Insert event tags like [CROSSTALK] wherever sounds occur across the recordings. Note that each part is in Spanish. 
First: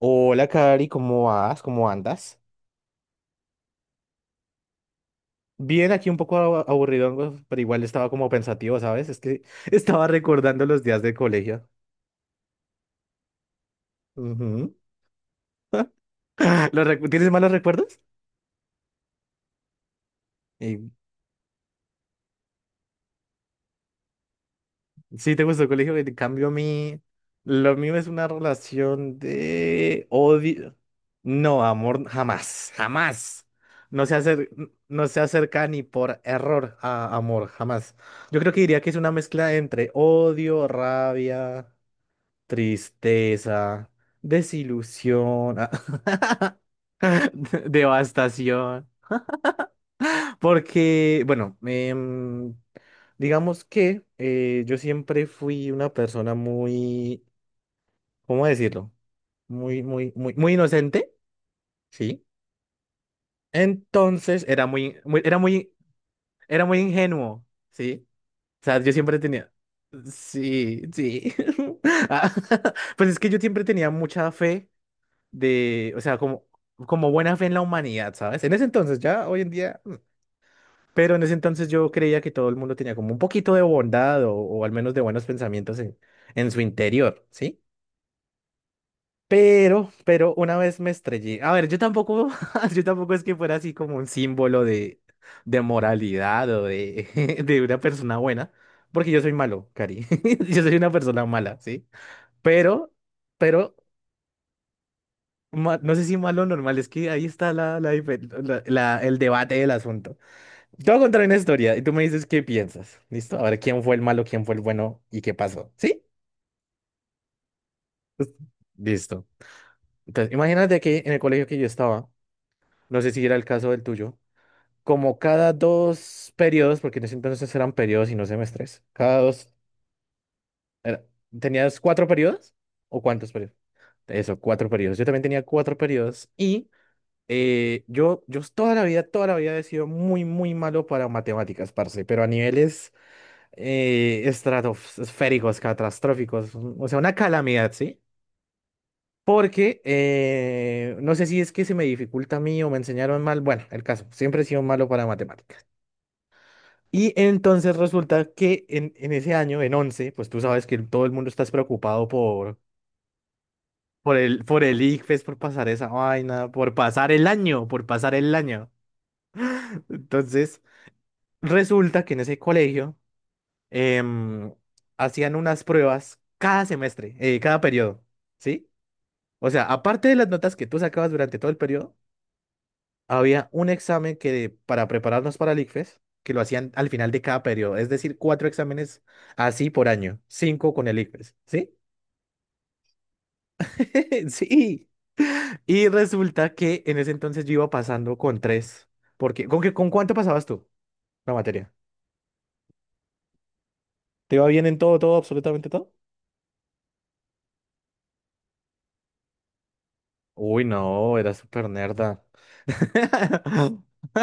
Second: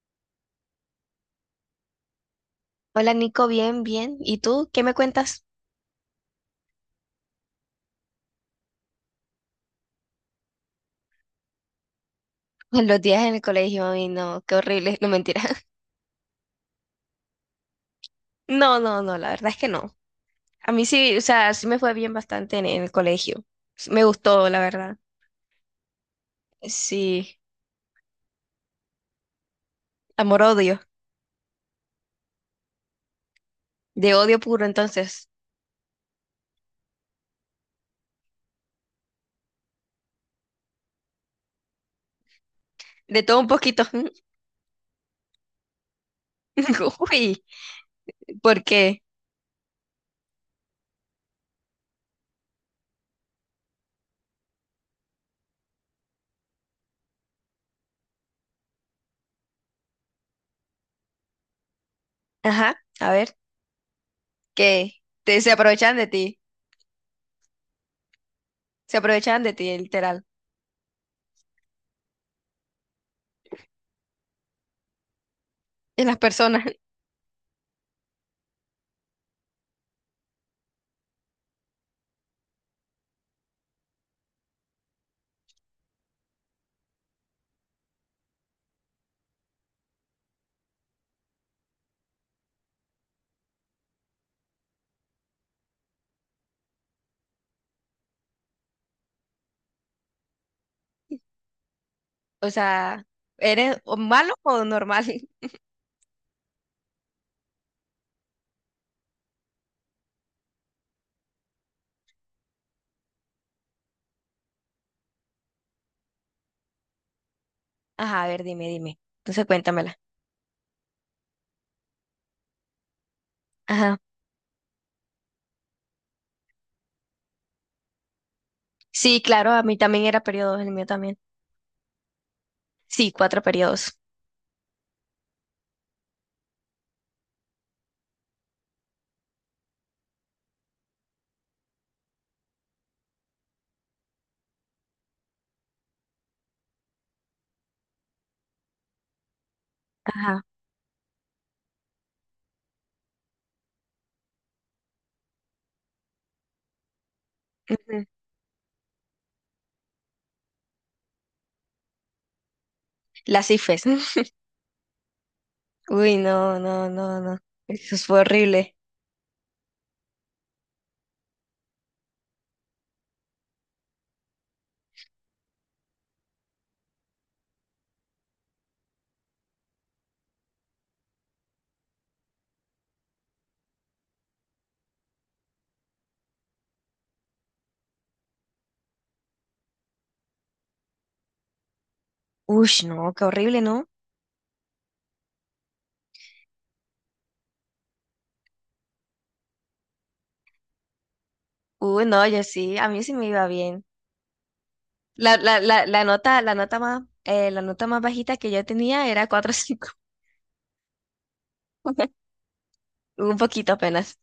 Hola, Cari, ¿cómo vas? ¿Cómo andas? Hola Nico, bien, bien. ¿Y tú qué me cuentas? Bien, aquí un poco aburridongo, pero igual estaba como pensativo, ¿sabes? Es que [LAUGHS] estaba recordando los días de colegio. [LAUGHS] Los días en el colegio, ay no, qué Ujú. horrible, no mentira. [LAUGHS] [LAUGHS] ¿Tienes malos recuerdos? No, no, no, la verdad es que no. A Eh, mí sí, o sea, sí me fue bien bastante en el colegio. Sí, me gustó, la verdad. sí, te gustó el colegio, en cambio a mí, Sí, lo mío es una relación de odio. amor-odio, No, amor, jamás, jamás. No de se odio puro acer- no se entonces, acerca ni por error a amor, jamás. Yo creo que diría que es una mezcla entre odio, rabia, de todo un poquito. tristeza, desilusión, [LAUGHS] [LAUGHS] Uy, ¿por devastación. qué? Porque, digamos que yo siempre fui una persona muy, ¿cómo decirlo? Muy inocente, ¿sí? Ajá, a ver, Entonces era que muy, muy- era te, se muy, aprovechan de ti, era muy ingenuo, ¿sí? O sea, yo se siempre aprovechan tenía, de ti, literal, sí, sí. [LAUGHS] Ah, [LAUGHS] pues es que yo siempre tenía mucha fe de, o en sea, las como, personas. [LAUGHS] como buena fe en la humanidad, ¿sabes? En ese entonces, ya hoy en día, pero en ese entonces yo creía que todo el mundo tenía como un poquito de bondad o al menos de buenos pensamientos en su interior, ¿sí? Pero una vez me estrellé. A ver, yo tampoco, [LAUGHS] yo tampoco es que fuera así como un símbolo de moralidad o de, [LAUGHS] de una persona buena, porque yo soy malo, Cari. [LAUGHS] Yo soy una persona mala, ¿sí? O Pero, sea, pero ¿eres o malo o normal? [LAUGHS] No sé si malo o normal, es que ahí está la, la dife- la- la- el debate del asunto. Te voy a contar una historia y tú me dices qué piensas. ¿Listo? A ver quién fue el malo, quién fue el bueno y qué pasó. ¿Sí? Ajá, a ver, dime, dime. Listo. Entonces cuéntamela. Entonces, imagínate que en el colegio que yo estaba, no sé si era el caso del Ajá. tuyo, como cada dos periodos, porque en ese entonces eran periodos y no semestres, cada Sí, dos, claro, a mí también era periodo, el mío era- también. ¿tenías cuatro periodos? ¿O Sí, cuántos cuatro periodos? periodos. Eso, cuatro periodos. Yo también tenía cuatro periodos y yo toda la vida he sido muy malo para matemáticas, parce, pero a niveles estratosféricos, catastróficos, o sea, una calamidad, ¿sí? Porque Ajá. No sé si es que se me dificulta a mí o me enseñaron mal, bueno, el caso, siempre he sido malo para matemáticas. Y entonces Ujú. resulta que en ese año, en 11 pues tú sabes que todo el mundo está preocupado por, Las IFES. [LAUGHS] Por el ICFES, por pasar esa Uy, vaina, no, no, no, no. Por Eso pasar fue el año. horrible. [LAUGHS] Entonces… resulta que en ese colegio em, hacían unas pruebas cada semestre, cada periodo, ¿sí? O sea, aparte de las notas que tú sacabas durante todo el periodo, había un examen que para prepararnos para el ICFES, que lo hacían al final de cada periodo, es decir, cuatro exámenes así por año, cinco con el ICFES, ¿sí? Uy, no, qué horrible, ¿no? [LAUGHS] Sí. Y resulta que en ese entonces yo iba pasando con tres, porque ¿con qué, con cuánto pasabas tú la materia? Uy, no, yo sí, a mí sí me iba bien. ¿Te iba bien en todo, todo, La, la, absolutamente la, todo? la nota más bajita que yo tenía era cuatro cinco. Uy, no, era súper nerda. [LAUGHS] Un poquito [LAUGHS] apenas.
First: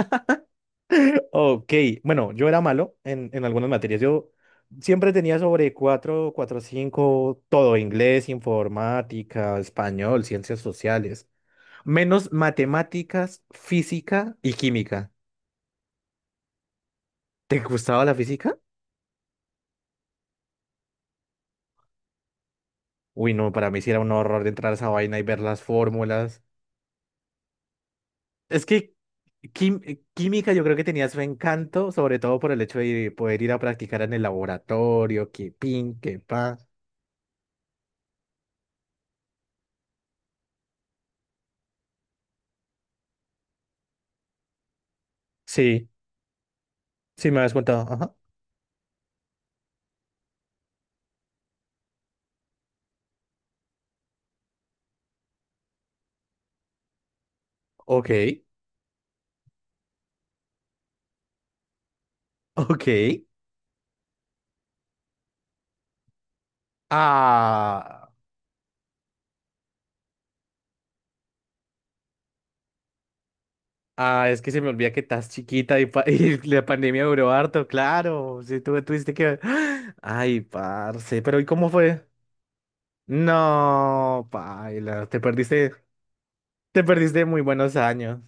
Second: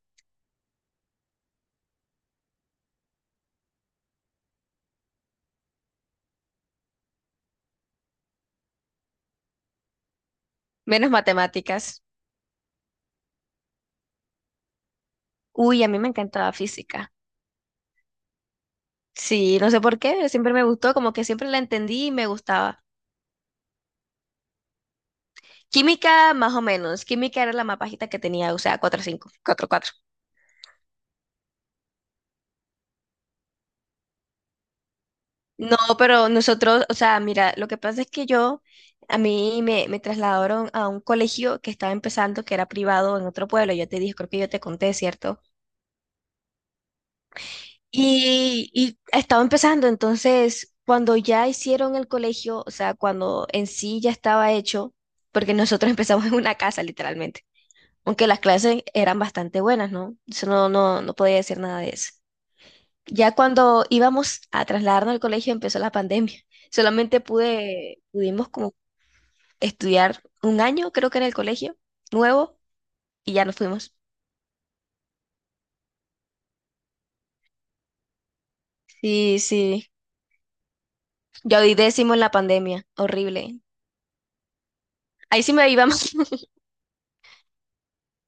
Ok, bueno, yo era malo en algunas materias. Yo siempre tenía sobre 4, 4 5, todo, inglés, informática, español, ciencias Menos sociales, matemáticas. menos matemáticas, física y química. Uy, a mí me encantaba física. ¿Te gustaba la física? Sí, no sé por qué, siempre me gustó, como que siempre la entendí y me gustaba. Uy, no, para mí sí era un horror de entrar a esa vaina y ver las Química, fórmulas. más o menos. Química era la más bajita que tenía, o Es sea, que cuatro cinco, cuatro cuatro. Química yo creo que tenía su encanto, sobre todo por el hecho de poder ir a practicar en el laboratorio, que No, pin, que pero pa. nosotros, o sea, mira, lo que pasa es que yo, a mí me trasladaron a un colegio que estaba empezando, que era privado en otro pueblo. Yo te dije, creo que yo te conté, ¿cierto? Sí, sí me habías contado. Ajá. Y estaba empezando, entonces, cuando ya hicieron el colegio, o sea, cuando en sí ya estaba hecho, porque nosotros [LAUGHS] empezamos en una casa, literalmente. Ok, Aunque las [LAUGHS] clases eran bastante buenas, ¿no? Eso no, no, no podía decir nada de eso. ok. Ya cuando íbamos a trasladarnos al colegio empezó la pandemia. Solamente pude, Ah, pudimos como estudiar un año, creo que en el colegio, nuevo, y ya nos fuimos. ah, es que se me olvida que estás chiquita y, [LAUGHS] y la pandemia duró harto, claro. Sí, tú tuviste que… Sí, sí. [GASPS] Ay, parce, pero ¿y Yo cómo di fue? décimo en la pandemia, horrible. No, paila, Ahí sí me iba mal. [LAUGHS] te perdiste muy buenos años.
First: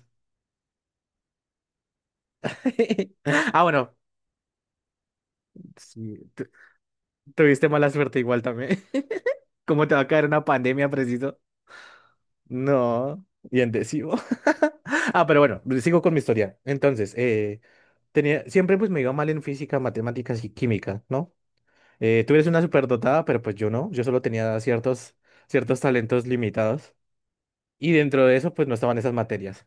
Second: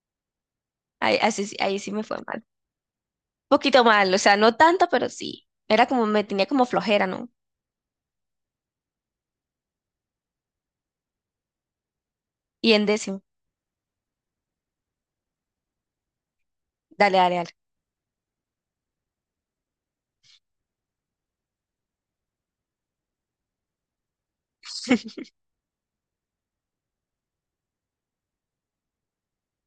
Ahí, así sí- ahí sí me fue mal. [LAUGHS] Ah, Poquito bueno, mal, o sea, no tanto, pero sí. Era como, sí, me tenía como flojera, ¿no? tuviste mala suerte igual también. [LAUGHS] ¿Cómo te va a caer una pandemia, preciso? Y en décimo. No, y endecivo. [LAUGHS] Ah, pero bueno, sigo con mi historia. Entonces, Dale, dale, dale. Tenía, siempre pues me iba mal en física, matemáticas y química, ¿no? Tú eres una superdotada, pero pues yo no, yo solo tenía ciertos, ciertos talentos limitados. Y dentro de eso, pues no estaban esas materias.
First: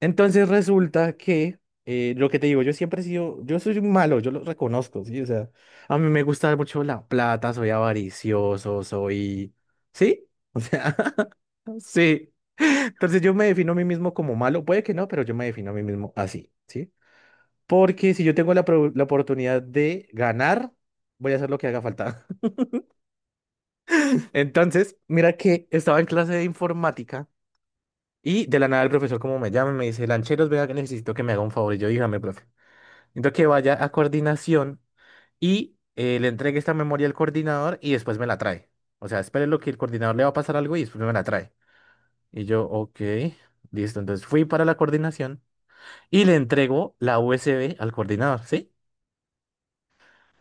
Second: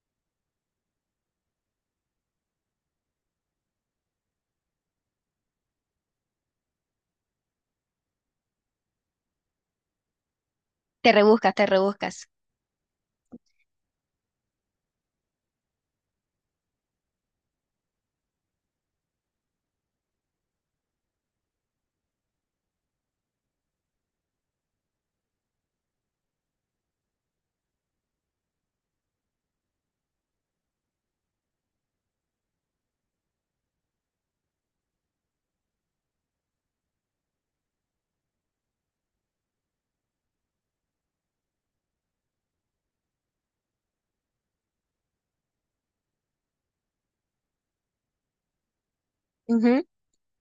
Entonces resulta que lo que te digo, yo siempre he sido, yo soy un malo, yo lo reconozco, ¿sí? O sea, a mí me gusta mucho la plata, soy avaricioso, soy… ¿Sí? O sea, Te rebuscas, te [LAUGHS] rebuscas. sí. Entonces yo me defino a mí mismo como malo, puede que no, pero yo me defino a mí mismo así, ¿sí? Porque si yo tengo la oportunidad de ganar, voy a hacer lo que haga falta. [LAUGHS] Entonces, mira que estaba en clase de informática y de la nada el profesor como me llama y me dice, Lancheros, vea que necesito que me haga un favor. Y yo, dígame, profe. Entonces que vaya a coordinación y le entregue esta memoria al coordinador y después me la trae. O sea, espere lo que el coordinador le va a pasar algo y después me la trae. Y yo, ok, listo. Entonces fui para la coordinación y le entrego la USB al coordinador, ¿sí? Ujú,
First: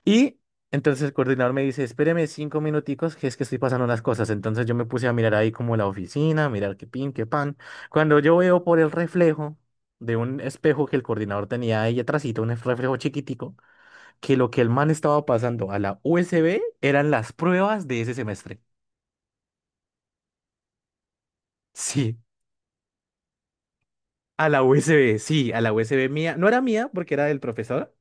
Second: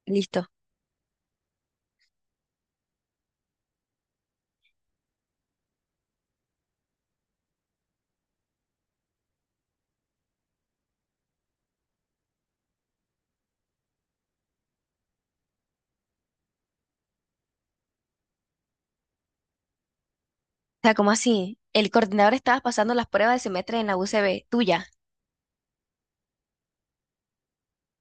Y listo. O entonces el coordinador me dice, espéreme cinco minuticos, que es que estoy pasando unas cosas. Entonces yo me puse a mirar ahí como la oficina, mirar qué pin, qué pan. Cuando yo veo por el reflejo de un espejo que el coordinador tenía ahí atrásito, un reflejo chiquitico, que lo que el man estaba pasando a la USB eran las pruebas de ese semestre. sea, ¿cómo así? El Sí, coordinador estaba pasando las pruebas de semestre en la UCB, a la tuya. USB, sí, a la USB mía. No era mía porque era del profesor,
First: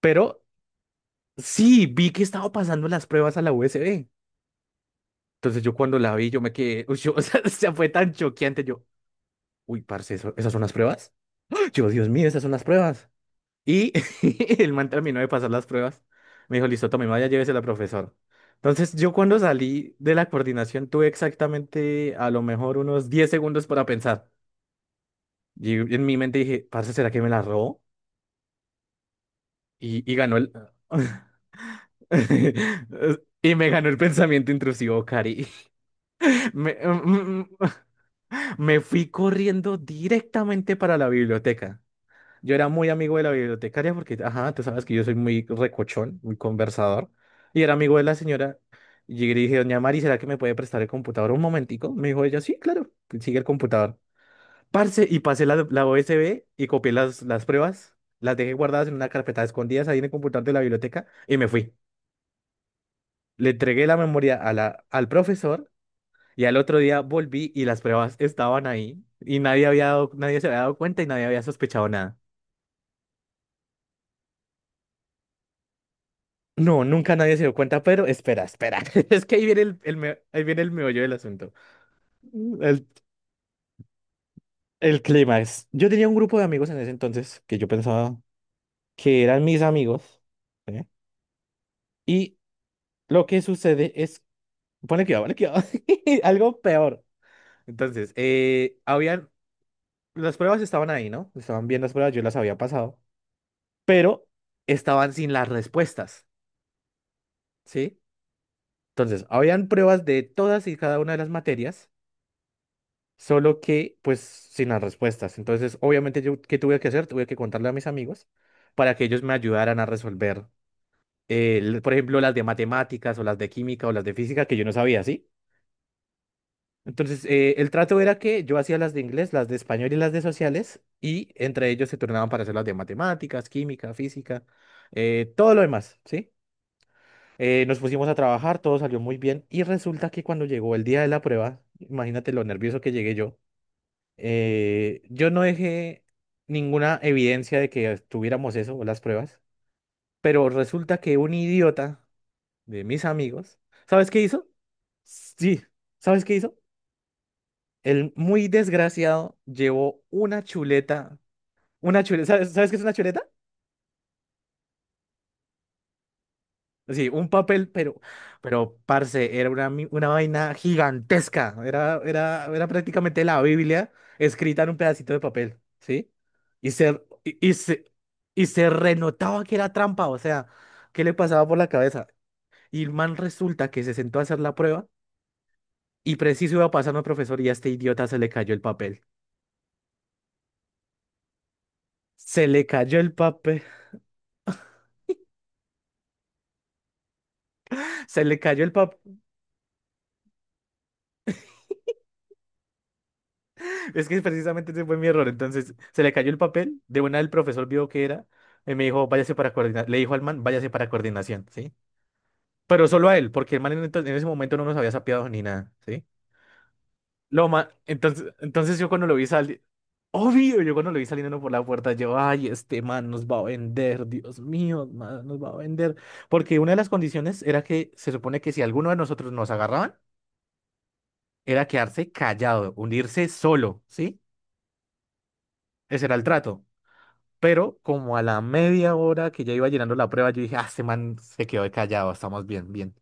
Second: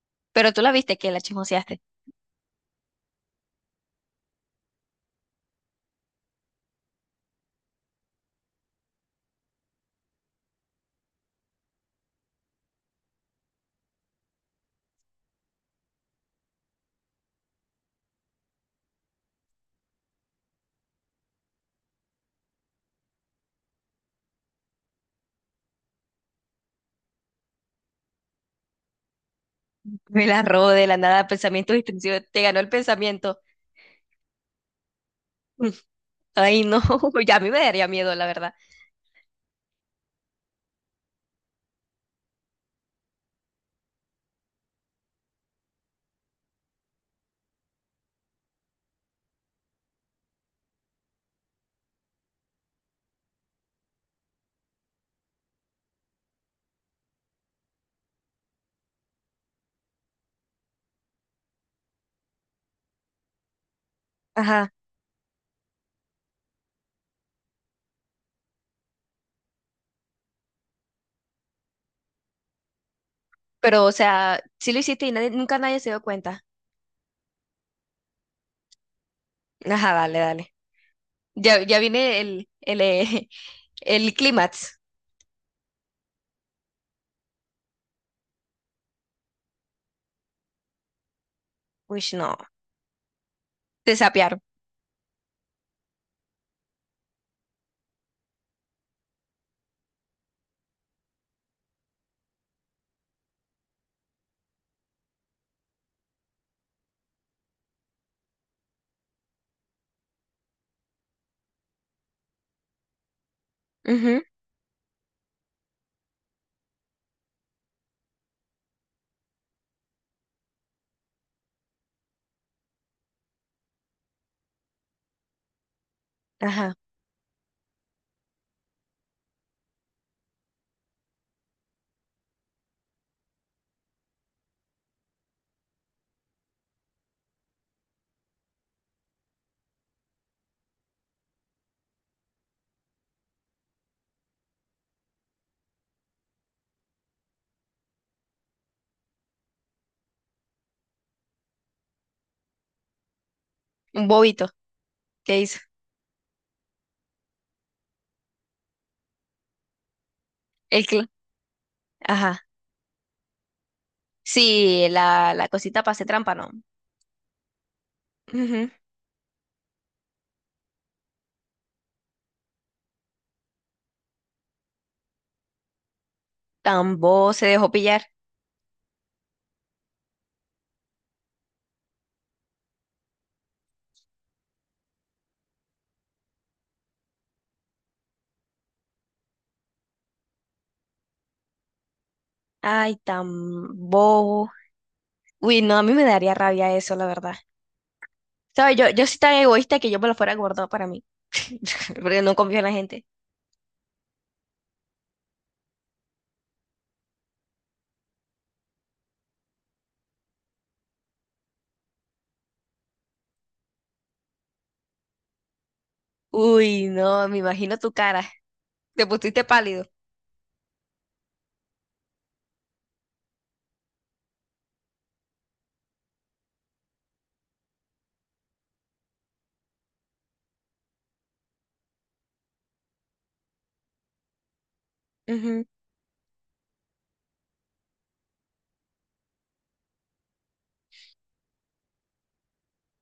pero Pero tú la viste que la chismoseaste. sí, vi que estaba pasando las pruebas a la USB. Entonces yo cuando la vi, yo me quedé, uy, [LAUGHS] o sea, fue tan choqueante, yo, uy, parce, ¿esas son las pruebas? [GASPS] Yo, Dios mío, esas son las pruebas. Y [LAUGHS] el man terminó de pasar las pruebas. Me dijo, listo, tome, vaya, llévese la profesora. Entonces, yo cuando salí de la coordinación tuve exactamente a lo mejor unos 10 segundos para pensar. Y en mi mente dije, parce, ¿será que me la robó? [LAUGHS] Y Me ganó la el… robó de la nada, pensamiento distintivo. Te ganó el [LAUGHS] pensamiento. y me ganó el pensamiento intrusivo, Cari. Mm. [LAUGHS] Ay, Me, no, [LAUGHS] ya a mí me daría miedo, la verdad. [LAUGHS] me fui corriendo directamente para la biblioteca. Yo era muy amigo de la bibliotecaria porque, ajá, tú sabes que yo soy muy recochón, muy conversador. Y era amigo de la señora. Y llegué y le dije, doña Mari, ¿será que me puede prestar el computador un momentico? Me dijo ella, sí, claro, sigue el computador. Parce, y pasé la USB y copié las pruebas. Las dejé guardadas en una carpeta escondidas ahí en el computador de la biblioteca y me fui. Le entregué la memoria Ajá, al profesor y al otro día volví y las pruebas estaban ahí. Y nadie se había dado cuenta y nadie había sospechado. pero o sea, sí lo hiciste y nadie, nunca nadie se dio cuenta. No, nunca nadie se dio cuenta, pero espera, espera. [LAUGHS] Es que ahí viene Ajá, dale, ahí dale. viene el meollo del asunto. Ya viene El, [LAUGHS] el clímax. el clímax. Yo tenía un grupo de amigos en ese entonces que yo pensaba que eran mis amigos. ¿Eh? Uy, no, Y lo que sucede te es… sapearon. pone cuidado, pone cuidado. [LAUGHS] Algo peor. Entonces, habían… las pruebas estaban ahí, ¿no? Estaban bien las pruebas, yo las había pasado. Pero estaban sin las respuestas, ¿sí? Entonces, habían pruebas de todas y cada una de las materias solo que pues Ujú. sin las respuestas. Entonces, obviamente yo, ¿qué tuve que hacer? Tuve que contarle a mis amigos para que ellos me ayudaran a resolver, por ejemplo, las de matemáticas o las de química o las de física que yo no sabía, ¿sí? Ajá, Entonces, el trato era que yo hacía las de inglés, las de español y las de sociales y entre ellos se turnaban para hacer las de matemáticas, química, física, todo lo demás, ¿sí? Nos pusimos a trabajar, todo salió muy bien y resulta que cuando llegó el día de la prueba, imagínate lo nervioso que llegué yo. Yo no dejé ninguna evidencia de que tuviéramos eso o las pruebas, pero resulta que un idiota de mis amigos, un ¿sabes qué hizo? bobito, ¿qué hizo? Sí, ¿sabes qué hizo? El muy desgraciado llevó El cl- una chuleta, Ajá, ¿sabes, sabes qué es una chuleta? sí, la cosita para hacer trampa, ¿no? Sí, un papel, Ujú. pero, parce, era una, una vaina gigantesca. Era prácticamente la Biblia escrita en un pedacito de papel, ¿sí? Y Tan bobo se dejó pillar. Se renotaba que era trampa, o sea, ¿qué le pasaba por la cabeza? Y el man resulta que se sentó a hacer la prueba y preciso iba pasando al profesor y a este idiota se le cayó el papel. Se le Ay, cayó el tan papel, bobo. Uy, no, a mí me daría rabia eso, la verdad. [LAUGHS] se le cayó el ¿Sabes? Yo soy papel. tan egoísta que yo me lo fuera guardado para mí. [LAUGHS] Porque no confío en la gente. Es que precisamente ese fue mi error. Entonces, se le cayó el papel. De una, el profesor vio que era. Y me dijo, váyase para coordinación. Le dijo al man, váyase para coordinación, ¿sí? Pero solo a él, porque el man en ese momento no nos había sapeado ni nada, ¿sí? Uy, no, me imagino tu cara. Entonces yo Te cuando lo vi pusiste salir. pálido. Obvio, yo cuando lo vi saliendo por la puerta, yo, ay, este man nos va a vender, Dios mío, man, nos va a vender. Porque una de las condiciones era que se supone que si alguno de nosotros nos agarraban, era quedarse callado, unirse solo, ¿sí? Ujú. Ese era el trato. Pero como a la media hora que ya iba llenando la prueba, yo dije, ah, este man se quedó callado, estamos bien.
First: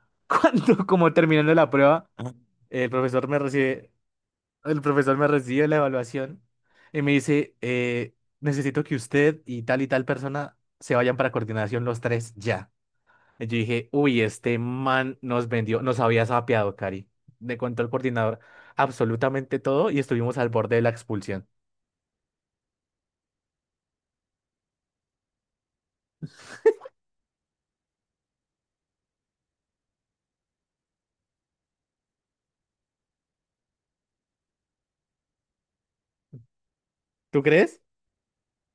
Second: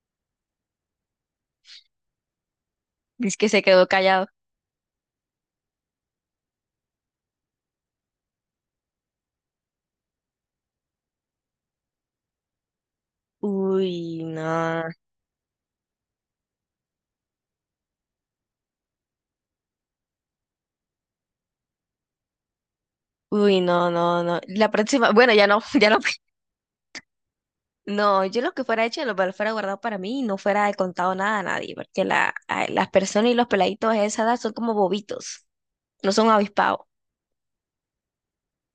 [LAUGHS] Cuando, como terminando la prueba, el profesor Dice me que se quedó recibe, callado. el profesor me recibe la evaluación y me dice, necesito que usted y tal persona se vayan para coordinación los tres ya. Y yo dije, uy, Uy, este no. man nos vendió, nos había sapeado, Cari. Me contó el coordinador absolutamente todo y estuvimos al borde de la expulsión. Uy, no, no, no. La próxima, bueno, ya no, [LAUGHS] ya no. No, yo lo que fuera hecho, lo que fuera guardado para mí y no fuera contado nada a nadie, porque las personas y los peladitos de esa edad son como bobitos, no son avispados. ¿Tú crees?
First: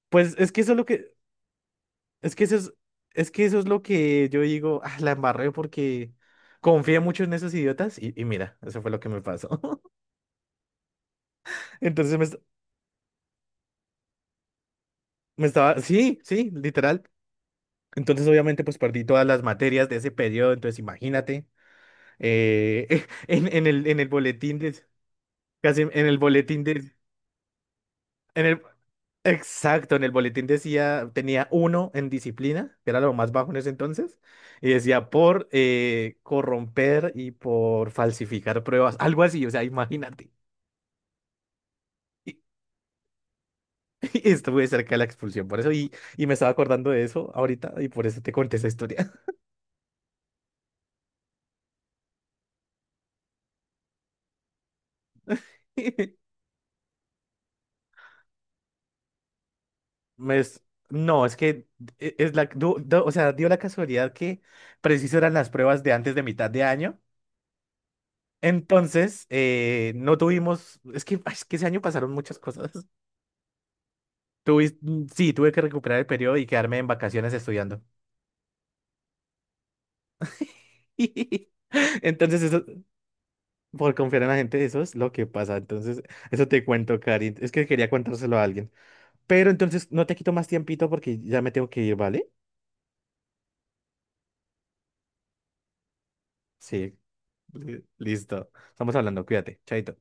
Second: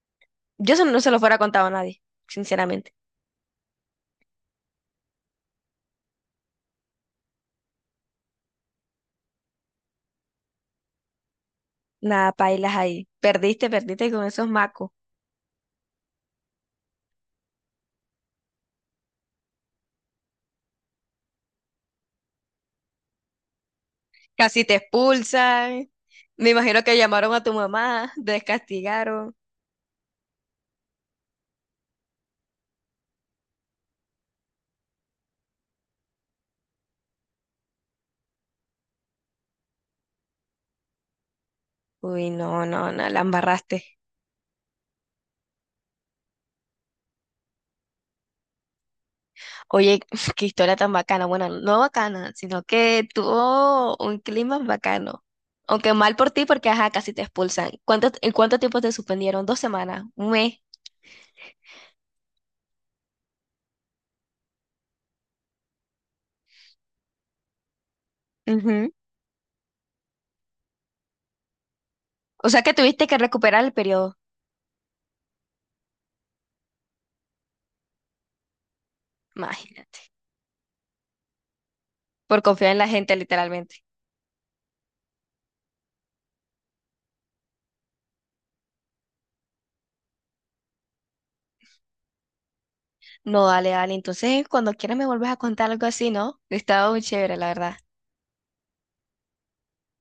Pues Yo eso no se lo fuera contado a nadie, es que eso sinceramente. es que eso es lo que yo digo, ah, la embarré porque confié mucho en esos idiotas y mira, eso fue lo que me pasó. [LAUGHS] Entonces me, Nada, est- pailas ahí. Perdiste, perdiste con esos macos. me estaba, sí, sí, literal. Entonces obviamente pues perdí todas las materias de ese periodo, entonces imagínate, [LAUGHS] en el boletín Casi te de, casi expulsan. en el Me boletín imagino de, que llamaron a tu mamá, [LAUGHS] te en el, descastigaron. exacto, en el boletín decía, tenía uno en disciplina, que era lo más bajo en ese entonces, y decía por corromper y por falsificar pruebas, algo así, o sea, imagínate. Uy, Y, no, no, no, la embarraste. [LAUGHS] y estuve cerca de la expulsión, por eso, y me estaba acordando de eso ahorita, y por eso te conté esa historia. Oye, [LAUGHS] qué historia tan bacana. Bueno, no bacana, sino que tuvo un clima bacano. Aunque mal por [LAUGHS] ti, porque ajá, casi te expulsan. ¿En cuánto tiempo te suspendieron? ¿2 semanas? ¿Un Me mes? es- no, es que es o sea, dio la casualidad que preciso eran las pruebas de antes de mitad de año. Ujú. Entonces, no tuvimos, es que, ay, es que ese año pasaron muchas O sea cosas. que tuviste que recuperar el periodo. Tuve, sí, tuve que recuperar el periodo y quedarme en vacaciones estudiando. Imagínate. [LAUGHS] Entonces, Por eso, confiar en la gente, literalmente. por confiar en la gente, eso es lo que pasa. Entonces, eso te cuento, Cari. Es que quería contárselo a alguien. Pero entonces, no te quito más tiempito porque ya me tengo que ir, ¿vale? No, dale, dale. Entonces, cuando quieras me vuelves a contar algo así, ¿no? Estaba Sí, muy chévere, la verdad. Listo. Estamos hablando, cuídate, chaito.